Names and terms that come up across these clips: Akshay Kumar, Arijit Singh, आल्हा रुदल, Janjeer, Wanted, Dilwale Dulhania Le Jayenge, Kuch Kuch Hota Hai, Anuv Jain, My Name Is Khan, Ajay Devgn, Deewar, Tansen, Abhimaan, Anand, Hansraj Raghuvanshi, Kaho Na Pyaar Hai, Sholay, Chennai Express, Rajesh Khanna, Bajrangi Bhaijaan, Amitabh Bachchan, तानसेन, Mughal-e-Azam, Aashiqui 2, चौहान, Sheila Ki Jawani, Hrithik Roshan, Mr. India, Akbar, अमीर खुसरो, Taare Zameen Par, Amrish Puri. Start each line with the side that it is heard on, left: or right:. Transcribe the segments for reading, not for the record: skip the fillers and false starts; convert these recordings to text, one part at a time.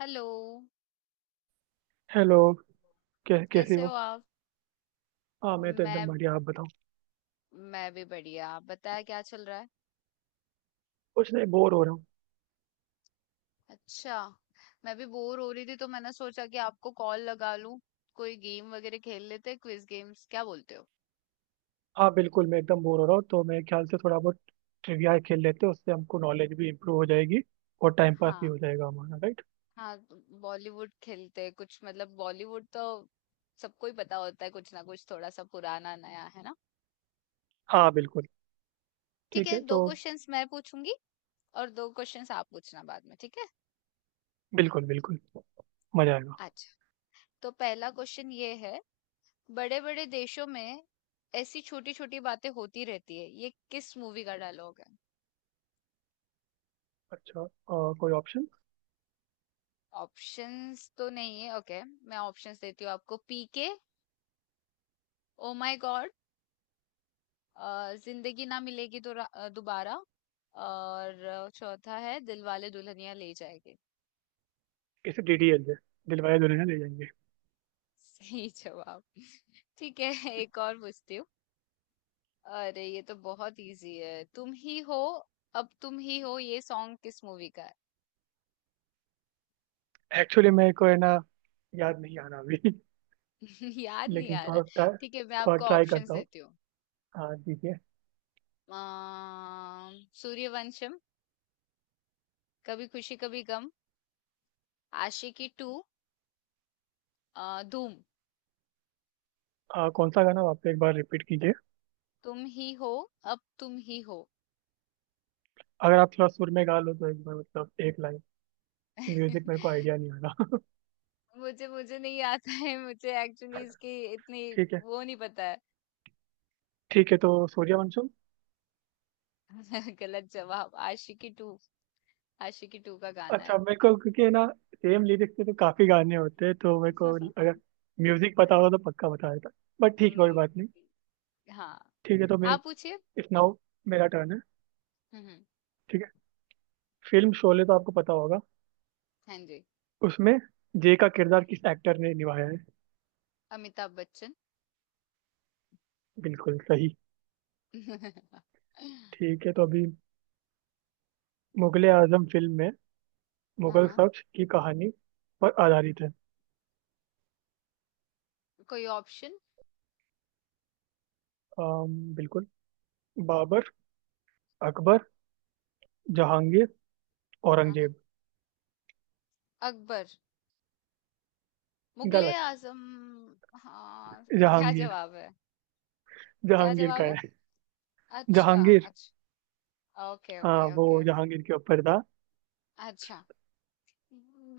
left: Hello.
right: Hello. कैसे
left: कैसे हो
right: हो।
left: आप।
right: हाँ मैं तो एकदम
left: मैं
right: बढ़िया, आप बताओ।
left: मैं भी बढ़िया, आप बताया क्या चल रहा है।
right: कुछ नहीं, बोर हो रहा हूँ।
left: अच्छा, मैं भी बोर हो रही थी तो मैंने सोचा कि आपको कॉल लगा लूं। कोई गेम वगैरह खेल लेते हैं, क्विज गेम्स, क्या बोलते हो।
right: हाँ बिल्कुल, मैं एकदम बोर हो रहा हूँ तो मेरे ख्याल से थोड़ा बहुत ट्रिविया खेल लेते हैं। उससे हमको नॉलेज भी इम्प्रूव हो जाएगी और टाइम पास भी
left: हाँ,
right: हो जाएगा हमारा, राइट।
left: हाँ। बॉलीवुड खेलते हैं कुछ, मतलब बॉलीवुड तो सबको ही पता होता है, कुछ ना कुछ थोड़ा सा पुराना नया, है ना।
right: हाँ बिल्कुल।
left: ठीक
right: ठीक
left: है,
right: है
left: दो
right: तो।
left: क्वेश्चंस मैं पूछूंगी और दो क्वेश्चंस आप पूछना बाद में, ठीक है।
right: बिल्कुल बिल्कुल। मजा आएगा।
left: अच्छा, तो पहला क्वेश्चन ये है। बड़े बड़े देशों में ऐसी छोटी छोटी बातें होती रहती है, ये किस मूवी का डायलॉग है।
right: अच्छा। कोई ऑप्शन।
left: ऑप्शंस तो नहीं है, ओके मैं ऑप्शंस देती हूँ आपको। पीके, ओ माय गॉड, जिंदगी ना मिलेगी दोबारा, और चौथा है दिलवाले दुल्हनिया ले जाएंगे।
right: इसे डीडीएल दे, दिलवाले दुल्हनिया ले जाएंगे।
left: सही जवाब। ठीक है, एक और पूछती हूँ। अरे ये तो बहुत इजी है, तुम ही हो, अब तुम ही हो, ये सॉन्ग किस मूवी का है।
right: एक्चुअली मेरे को है ना, याद नहीं आ रहा अभी।
left: याद नहीं
right: लेकिन
left: आ रहा। ठीक है, मैं
right: थोड़ा
left: आपको
right: ट्राई
left: ऑप्शंस
right: करता हूँ।
left: देती हूँ।
right: हाँ ठीक है।
left: सूर्यवंशम, कभी खुशी कभी गम, आशिकी टू, धूम।
right: कौन सा गाना आप एक बार रिपीट कीजिए।
left: तुम ही हो, अब तुम ही हो।
right: अगर आप थोड़ा सुर में गा लो तो एक बार, मतलब एक लाइन। म्यूजिक मेरे को आइडिया नहीं आ रहा।
left: मुझे मुझे नहीं आता है, मुझे एक्चुअली इसकी इतनी
right: ठीक है।
left: वो नहीं पता है।
right: ठीक है तो सूर्यवंशम।
left: गलत जवाब। आशिकी टू, आशिकी टू का गाना
right: अच्छा
left: है।
right: मेरे को क्योंकि है ना, सेम लिरिक्स पे तो काफी गाने होते हैं तो मेरे को अगर म्यूजिक पता होगा तो पक्का बता देता। बट ठीक है, कोई
left: अम,
right: बात नहीं।
left: हाँ,
right: ठीक है तो मैं।
left: आप पूछिए।
right: इस नाउ मेरा टर्न है।
left: हम्म हम्म,
right: ठीक है। फिल्म शोले तो आपको पता होगा।
left: हाँ जी।
right: उसमें जय का किरदार किस एक्टर ने निभाया है।
left: अमिताभ बच्चन।
right: बिल्कुल सही। ठीक है तो अभी, मुगले आजम फिल्म में,
left: हाँ,
right: मुगल
left: हाँ।
right: शख्स की कहानी पर आधारित है।
left: कोई ऑप्शन।
right: बिल्कुल। बाबर, अकबर, जहांगीर,
left: हाँ, हाँ।
right: औरंगजेब।
left: अकबर, मुगले
right: गलत।
left: आजम। हाँ। क्या
right: जहांगीर।
left: जवाब है। क्या
right: जहांगीर
left: जवाब
right: का
left: है।
right: है।
left: अच्छा।
right: जहांगीर।
left: अच्छा, ओके
right: हाँ
left: ओके
right: वो
left: ओके।
right: जहांगीर के ऊपर था।
left: अच्छा,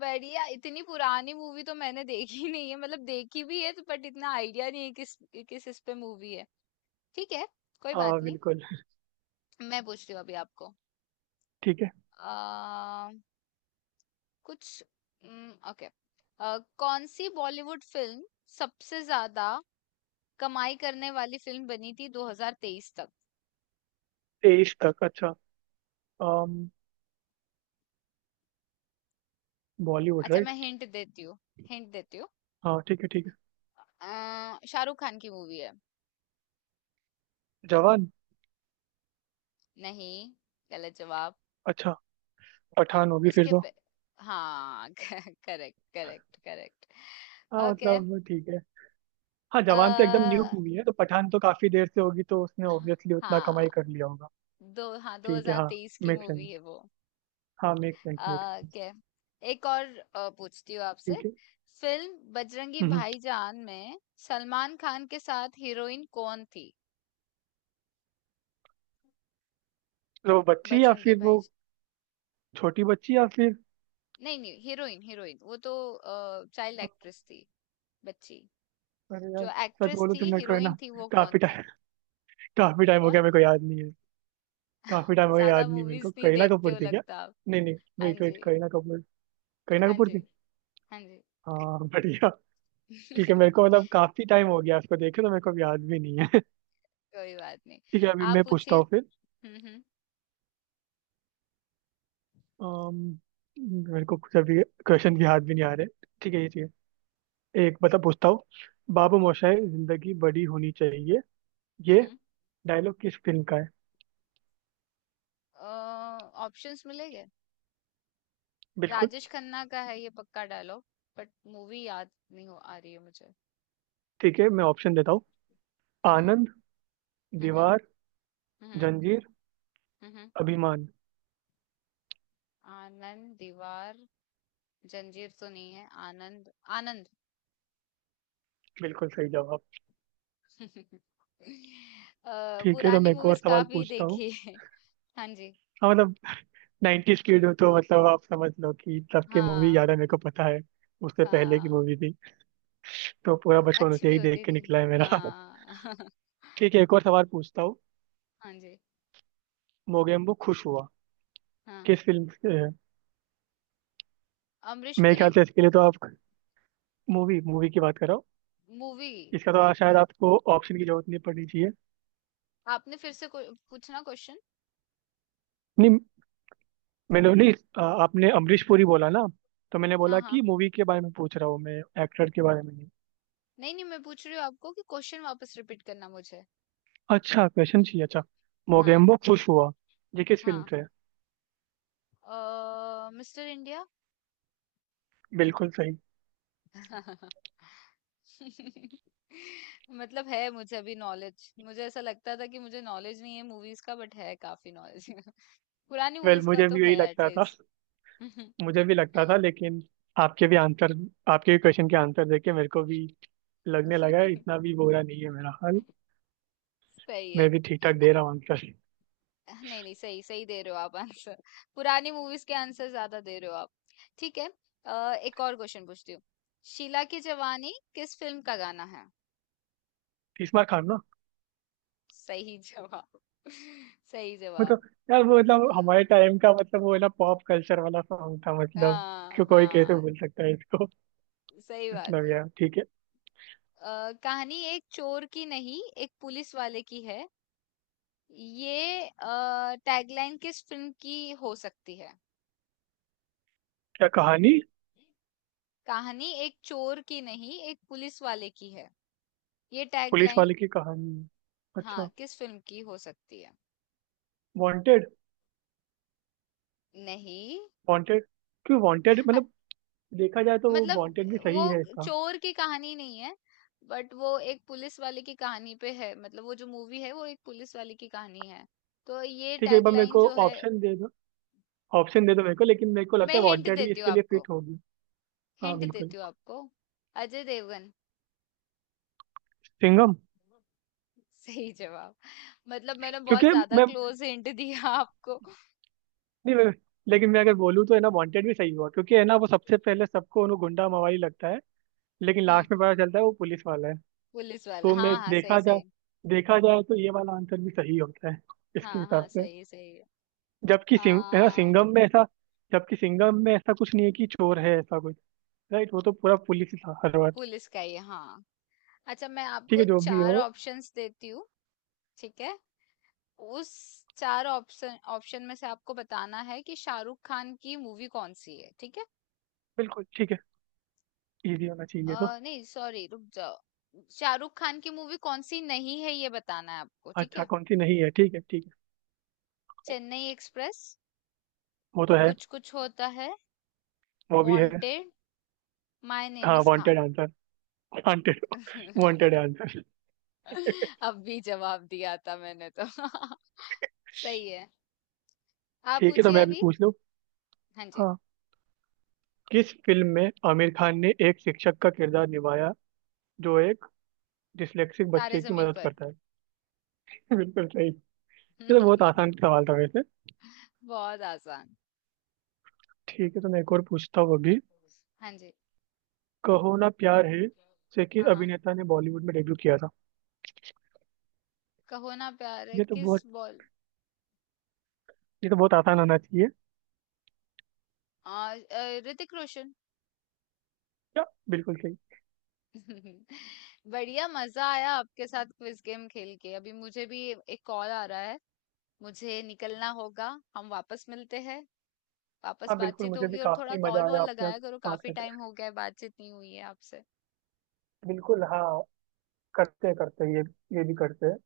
left: बढ़िया। इतनी पुरानी मूवी तो मैंने देखी नहीं है, मतलब देखी भी है तो बट इतना आइडिया नहीं है किस किस इस पे मूवी है। ठीक है, कोई
right: हाँ
left: बात नहीं।
right: बिल्कुल।
left: मैं पूछती हूँ अभी आपको।
right: ठीक है।
left: आ, कुछ ओके, कौन सी बॉलीवुड फिल्म सबसे ज्यादा कमाई करने वाली फिल्म बनी थी 2023 तक।
right: तेईस तक, अच्छा। बॉलीवुड,
left: अच्छा, मैं
right: राइट।
left: हिंट देती हूँ, हिंट देती हूँ।
right: हाँ ठीक है ठीक है।
left: शाहरुख खान की मूवी है।
right: जवान।
left: नहीं, गलत जवाब।
right: अच्छा, पठान होगी फिर
left: उसके
right: तो।
left: पे, हाँ। Correct correct correct.
right: हाँ
left: ओके।
right: मतलब ठीक है। हाँ
left: अ
right: जवान तो एकदम न्यू मूवी है तो पठान तो काफी देर से होगी तो उसने ऑब्वियसली उतना कमाई
left: हाँ,
right: कर लिया होगा।
left: दो हाँ
right: ठीक है हाँ।
left: 2023 की
right: मेक सेंस।
left: मूवी है वो।
right: हाँ मेक सेंस, मेक
left: ओके, एक और पूछती हूँ आपसे।
right: ठीक है।
left: फिल्म बजरंगी
right: हम्म।
left: भाईजान में सलमान खान के साथ हीरोइन कौन थी।
right: तो वो बच्ची या
left: बजरंगी
right: फिर वो,
left: भाई,
right: छोटी बच्ची या फिर।
left: नहीं नहीं, हीरोइन, हीरोइन, वो तो चाइल्ड एक्ट्रेस थी, बच्ची।
right: अरे यार।
left: जो
right: सच
left: एक्ट्रेस
right: बोलो
left: थी,
right: तो मेरे को है ना,
left: हीरोइन थी, वो कौन
right: काफी
left: थी।
right: टाइम काफी टाइम हो
left: कौन।
right: गया, मेरे को याद नहीं है। काफी टाइम हो गया,
left: ज्यादा
right: याद नहीं। मेरे को
left: मूवीज नहीं
right: करीना
left: देखते
right: कपूर
left: हो
right: थी क्या।
left: लगता आप।
right: नहीं नहीं।
left: हाँ
right: वेट वेट,
left: जी।
right: करीना कपूर। करीना
left: हाँ
right: कपूर
left: जी,
right: थी।
left: हाँ जी।
right: हाँ बढ़िया। ठीक है, मेरे को मतलब काफी टाइम हो गया उसको देखे तो मेरे को अब याद भी नहीं है।
left: कोई बात नहीं।
right: ठीक है, अभी
left: आप
right: मैं
left: पूछिए।
right: पूछता हूँ फिर।
left: हम्म हम्म
right: अम, मेरे को कुछ अभी क्वेश्चन भी याद भी नहीं आ रहे। ठीक है, ये ठीक है एक बता पूछता हूँ। बाबू मोशाय, जिंदगी बड़ी होनी चाहिए, ये
left: हम्म
right: डायलॉग किस फिल्म का है।
left: ऑप्शंस मिलेंगे।
right: बिल्कुल।
left: राजेश खन्ना का है ये, पक्का डायलॉग, बट मूवी याद नहीं हो आ रही है मुझे।
right: ठीक है, मैं ऑप्शन देता हूँ।
left: हम्म हम्म
right: आनंद,
left: हम्म
right: दीवार,
left: हम्म
right: जंजीर,
left: हम्म, हम्म।
right: अभिमान।
left: आनंद, दीवार, जंजीर तो नहीं है, आनंद, आनंद।
right: बिल्कुल सही जवाब।
left: अ,
right: ठीक है तो
left: पुरानी
right: मैं एक और
left: मूवीज
right: सवाल
left: काफी
right: पूछता हूँ।
left: देखी है। हाँ जी।
right: हाँ मतलब, 90s किड हो तो मतलब आप समझ लो कि तब की मूवी
left: हाँ,
right: याद है, मेरे को पता है। उससे पहले की
left: हाँ।
right: मूवी थी तो पूरा
left: उस
right: बचपन
left: अच्छी
right: उसे
left: भी
right: ही देख
left: होती
right: के
left: थी।
right: निकला है मेरा।
left: हाँ।
right: ठीक है, एक और सवाल पूछता हूँ।
left: हाँ जी,
right: मोगेम्बो खुश हुआ,
left: हाँ।
right: किस फिल्म से है?
left: अमरीश
right: मेरे ख्याल
left: पुरी।
right: से इसके लिए तो आप, मूवी मूवी की बात करो।
left: मूवी।
right: इसका तो
left: अ,
right: शायद आपको ऑप्शन की जरूरत नहीं पड़नी चाहिए।
left: आपने फिर से कोई पूछना क्वेश्चन?
right: नहीं, मैंने नहीं। आपने अमरीश पुरी बोला ना, तो मैंने
left: हाँ,
right: बोला कि
left: हाँ।
right: मूवी के बारे में पूछ रहा हूँ मैं, एक्टर के बारे में।
left: नहीं-नहीं, मैं पूछ रही हूँ आपको कि क्वेश्चन वापस रिपीट करना मुझे।
right: अच्छा क्वेश्चन चाहिए, अच्छा।
left: हाँ,
right: मोगेम्बो खुश हुआ, ये किस फिल्म
left: हाँ।
right: से है।
left: Mister India?
right: बिल्कुल सही।
left: मतलब है मुझे अभी नॉलेज। मुझे ऐसा लगता था कि मुझे नॉलेज नहीं है मूवीज़ का, बट है काफ़ी नॉलेज। पुरानी
right: वेल,
left: मूवीज़ का
right: मुझे
left: तो
right: भी यही
left: है एट
right: लगता था।
left: लीस्ट।
right: मुझे भी लगता था लेकिन आपके भी आंसर, आपके भी क्वेश्चन के आंसर देके मेरे को भी लगने लगा है, इतना भी बुरा नहीं है मेरा हाल।
left: सही है।
right: मैं भी ठीक ठाक
left: अ-
right: दे रहा हूँ आंसर।
left: नहीं नहीं, सही सही दे रहे हो आप आंसर। पुरानी मूवीज के आंसर ज्यादा दे रहे हो आप। ठीक है, एक और क्वेश्चन पूछती हूँ। शीला की जवानी किस फिल्म का गाना है।
right: तीसरा खान ना।
left: सही जवाब। सही
right: वो तो
left: जवाब।
right: यार, वो मतलब
left: अ,
right: हमारे टाइम का, मतलब वो है ना पॉप कल्चर वाला सॉन्ग था मतलब।
left: हाँ,
right: क्यों, कोई कैसे
left: हाँ,
right: भूल सकता है इसको।
left: सही बात
right: मतलब
left: है।
right: यार ठीक है।
left: कहानी एक चोर की नहीं एक पुलिस वाले की है, ये टैगलाइन किस फिल्म की हो सकती है।
right: क्या कहानी?
left: कहानी एक चोर की नहीं एक पुलिस वाले की है, ये
right: पुलिस
left: टैगलाइन।
right: वाले की कहानी,
left: हाँ,
right: अच्छा।
left: किस फिल्म की हो सकती है?
right: वांटेड।
left: नहीं।
right: वांटेड। क्यों वांटेड
left: अ,
right: मतलब, देखा जाए तो वो वांटेड भी
left: मतलब,
right: सही है
left: वो
right: इसका।
left: चोर की कहानी नहीं है, बट वो एक पुलिस वाले की कहानी पे है, मतलब वो जो मूवी है वो एक पुलिस वाले की कहानी है, तो ये
right: ठीक है, एक बार मेरे
left: टैगलाइन
right: को
left: जो है।
right: ऑप्शन दे दो। ऑप्शन दे दो मेरे को, लेकिन मेरे को
left: मैं
right: लगता है
left: हिंट
right: वांटेड भी
left: देती हूँ
right: इसके लिए
left: आपको,
right: फिट होगी। हाँ
left: हिंट
right: बिल्कुल।
left: देती हूँ आपको। अजय देवगन।
right: सिंघम।
left: सही जवाब। मतलब मैंने बहुत
right: क्योंकि
left: ज्यादा
right: मैं
left: क्लोज हिंट दिया आपको।
right: नहीं मैं, लेकिन मैं अगर बोलूँ तो है ना, वांटेड भी सही हुआ क्योंकि है ना वो सबसे पहले सबको उन्हें गुंडा मवाली लगता है, लेकिन
left: हम्म,
right: लास्ट में पता चलता है वो पुलिस वाला है।
left: पुलिस वाला,
right: तो मैं,
left: हाँ हाँ सही सही।
right: देखा जाए तो ये वाला आंसर भी सही होता है इसके
left: हाँ हाँ
right: हिसाब से।
left: सही सही।
right: जबकि
left: आ,
right: सिंह है ना सिंघम में ऐसा, जबकि सिंघम में ऐसा कुछ नहीं है कि चोर है ऐसा कुछ। राइट, वो तो पूरा पुलिस ही था हर बार।
left: पुलिस का ही है, हाँ। अच्छा, मैं
right: ठीक
left: आपको
right: है जो भी
left: चार
right: हो।
left: ऑप्शंस देती हूँ। ठीक है, उस चार ऑप्शन ऑप्शन में से आपको बताना है कि शाहरुख खान की मूवी कौन सी है, ठीक है।
right: बिल्कुल ठीक है, इजी होना चाहिए तो।
left: नहीं सॉरी, रुक जाओ। शाहरुख खान की मूवी कौन सी नहीं है ये बताना है आपको, ठीक
right: अच्छा
left: है।
right: कौन सी नहीं है, ठीक है ठीक है।
left: चेन्नई एक्सप्रेस,
right: वो तो है।
left: कुछ कुछ होता है,
right: वो भी है।
left: वांटेड, माय नेम
right: हाँ
left: is
right: wanted
left: Khan.
right: Answer. Wanted. Wanted answer.
left: अब भी जवाब दिया था मैंने तो। सही है। आप
right: ठीक है तो
left: पूछिए
right: मैं भी
left: अभी।
right: पूछ लूँ।
left: हाँ जी।
right: हाँ। किस फिल्म में आमिर खान ने एक शिक्षक का किरदार निभाया, जो एक डिस्लेक्सिक
left: तारे
right: बच्चे की
left: जमीन
right: मदद
left: पर।
right: करता है। बिल्कुल सही। ये तो बहुत आसान सवाल था वैसे।
left: बहुत आसान।
right: ठीक है तो मैं एक और पूछता हूँ अभी।
left: हाँ जी।
right: कहो ना प्यार है से किस
left: हाँ हाँ,
right: अभिनेता ने बॉलीवुड में डेब्यू किया था।
left: कहो ना प्यार है
right: ये तो
left: किस
right: बहुत
left: बॉल।
right: ये तो बहुत आसान होना चाहिए।
left: ऋतिक रोशन।
right: क्या? बिल्कुल सही।
left: बढ़िया, मजा आया आपके साथ क्विज गेम खेल के। अभी मुझे भी एक कॉल आ रहा है, मुझे निकलना होगा। हम वापस मिलते हैं, वापस
right: हाँ बिल्कुल,
left: बातचीत
right: मुझे भी
left: होगी, और थोड़ा
right: काफी मजा
left: कॉल वॉल
right: आया आपसे
left: लगाया करो,
right: बात
left: काफी
right: करके।
left: टाइम हो गया है बातचीत नहीं हुई है आपसे।
right: बिल्कुल हाँ। करते हैं ये भी करते हैं।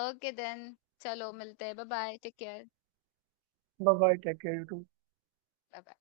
left: ओके देन, चलो मिलते हैं, bye bye, take care.
right: Bye bye, take care you.
left: Bye.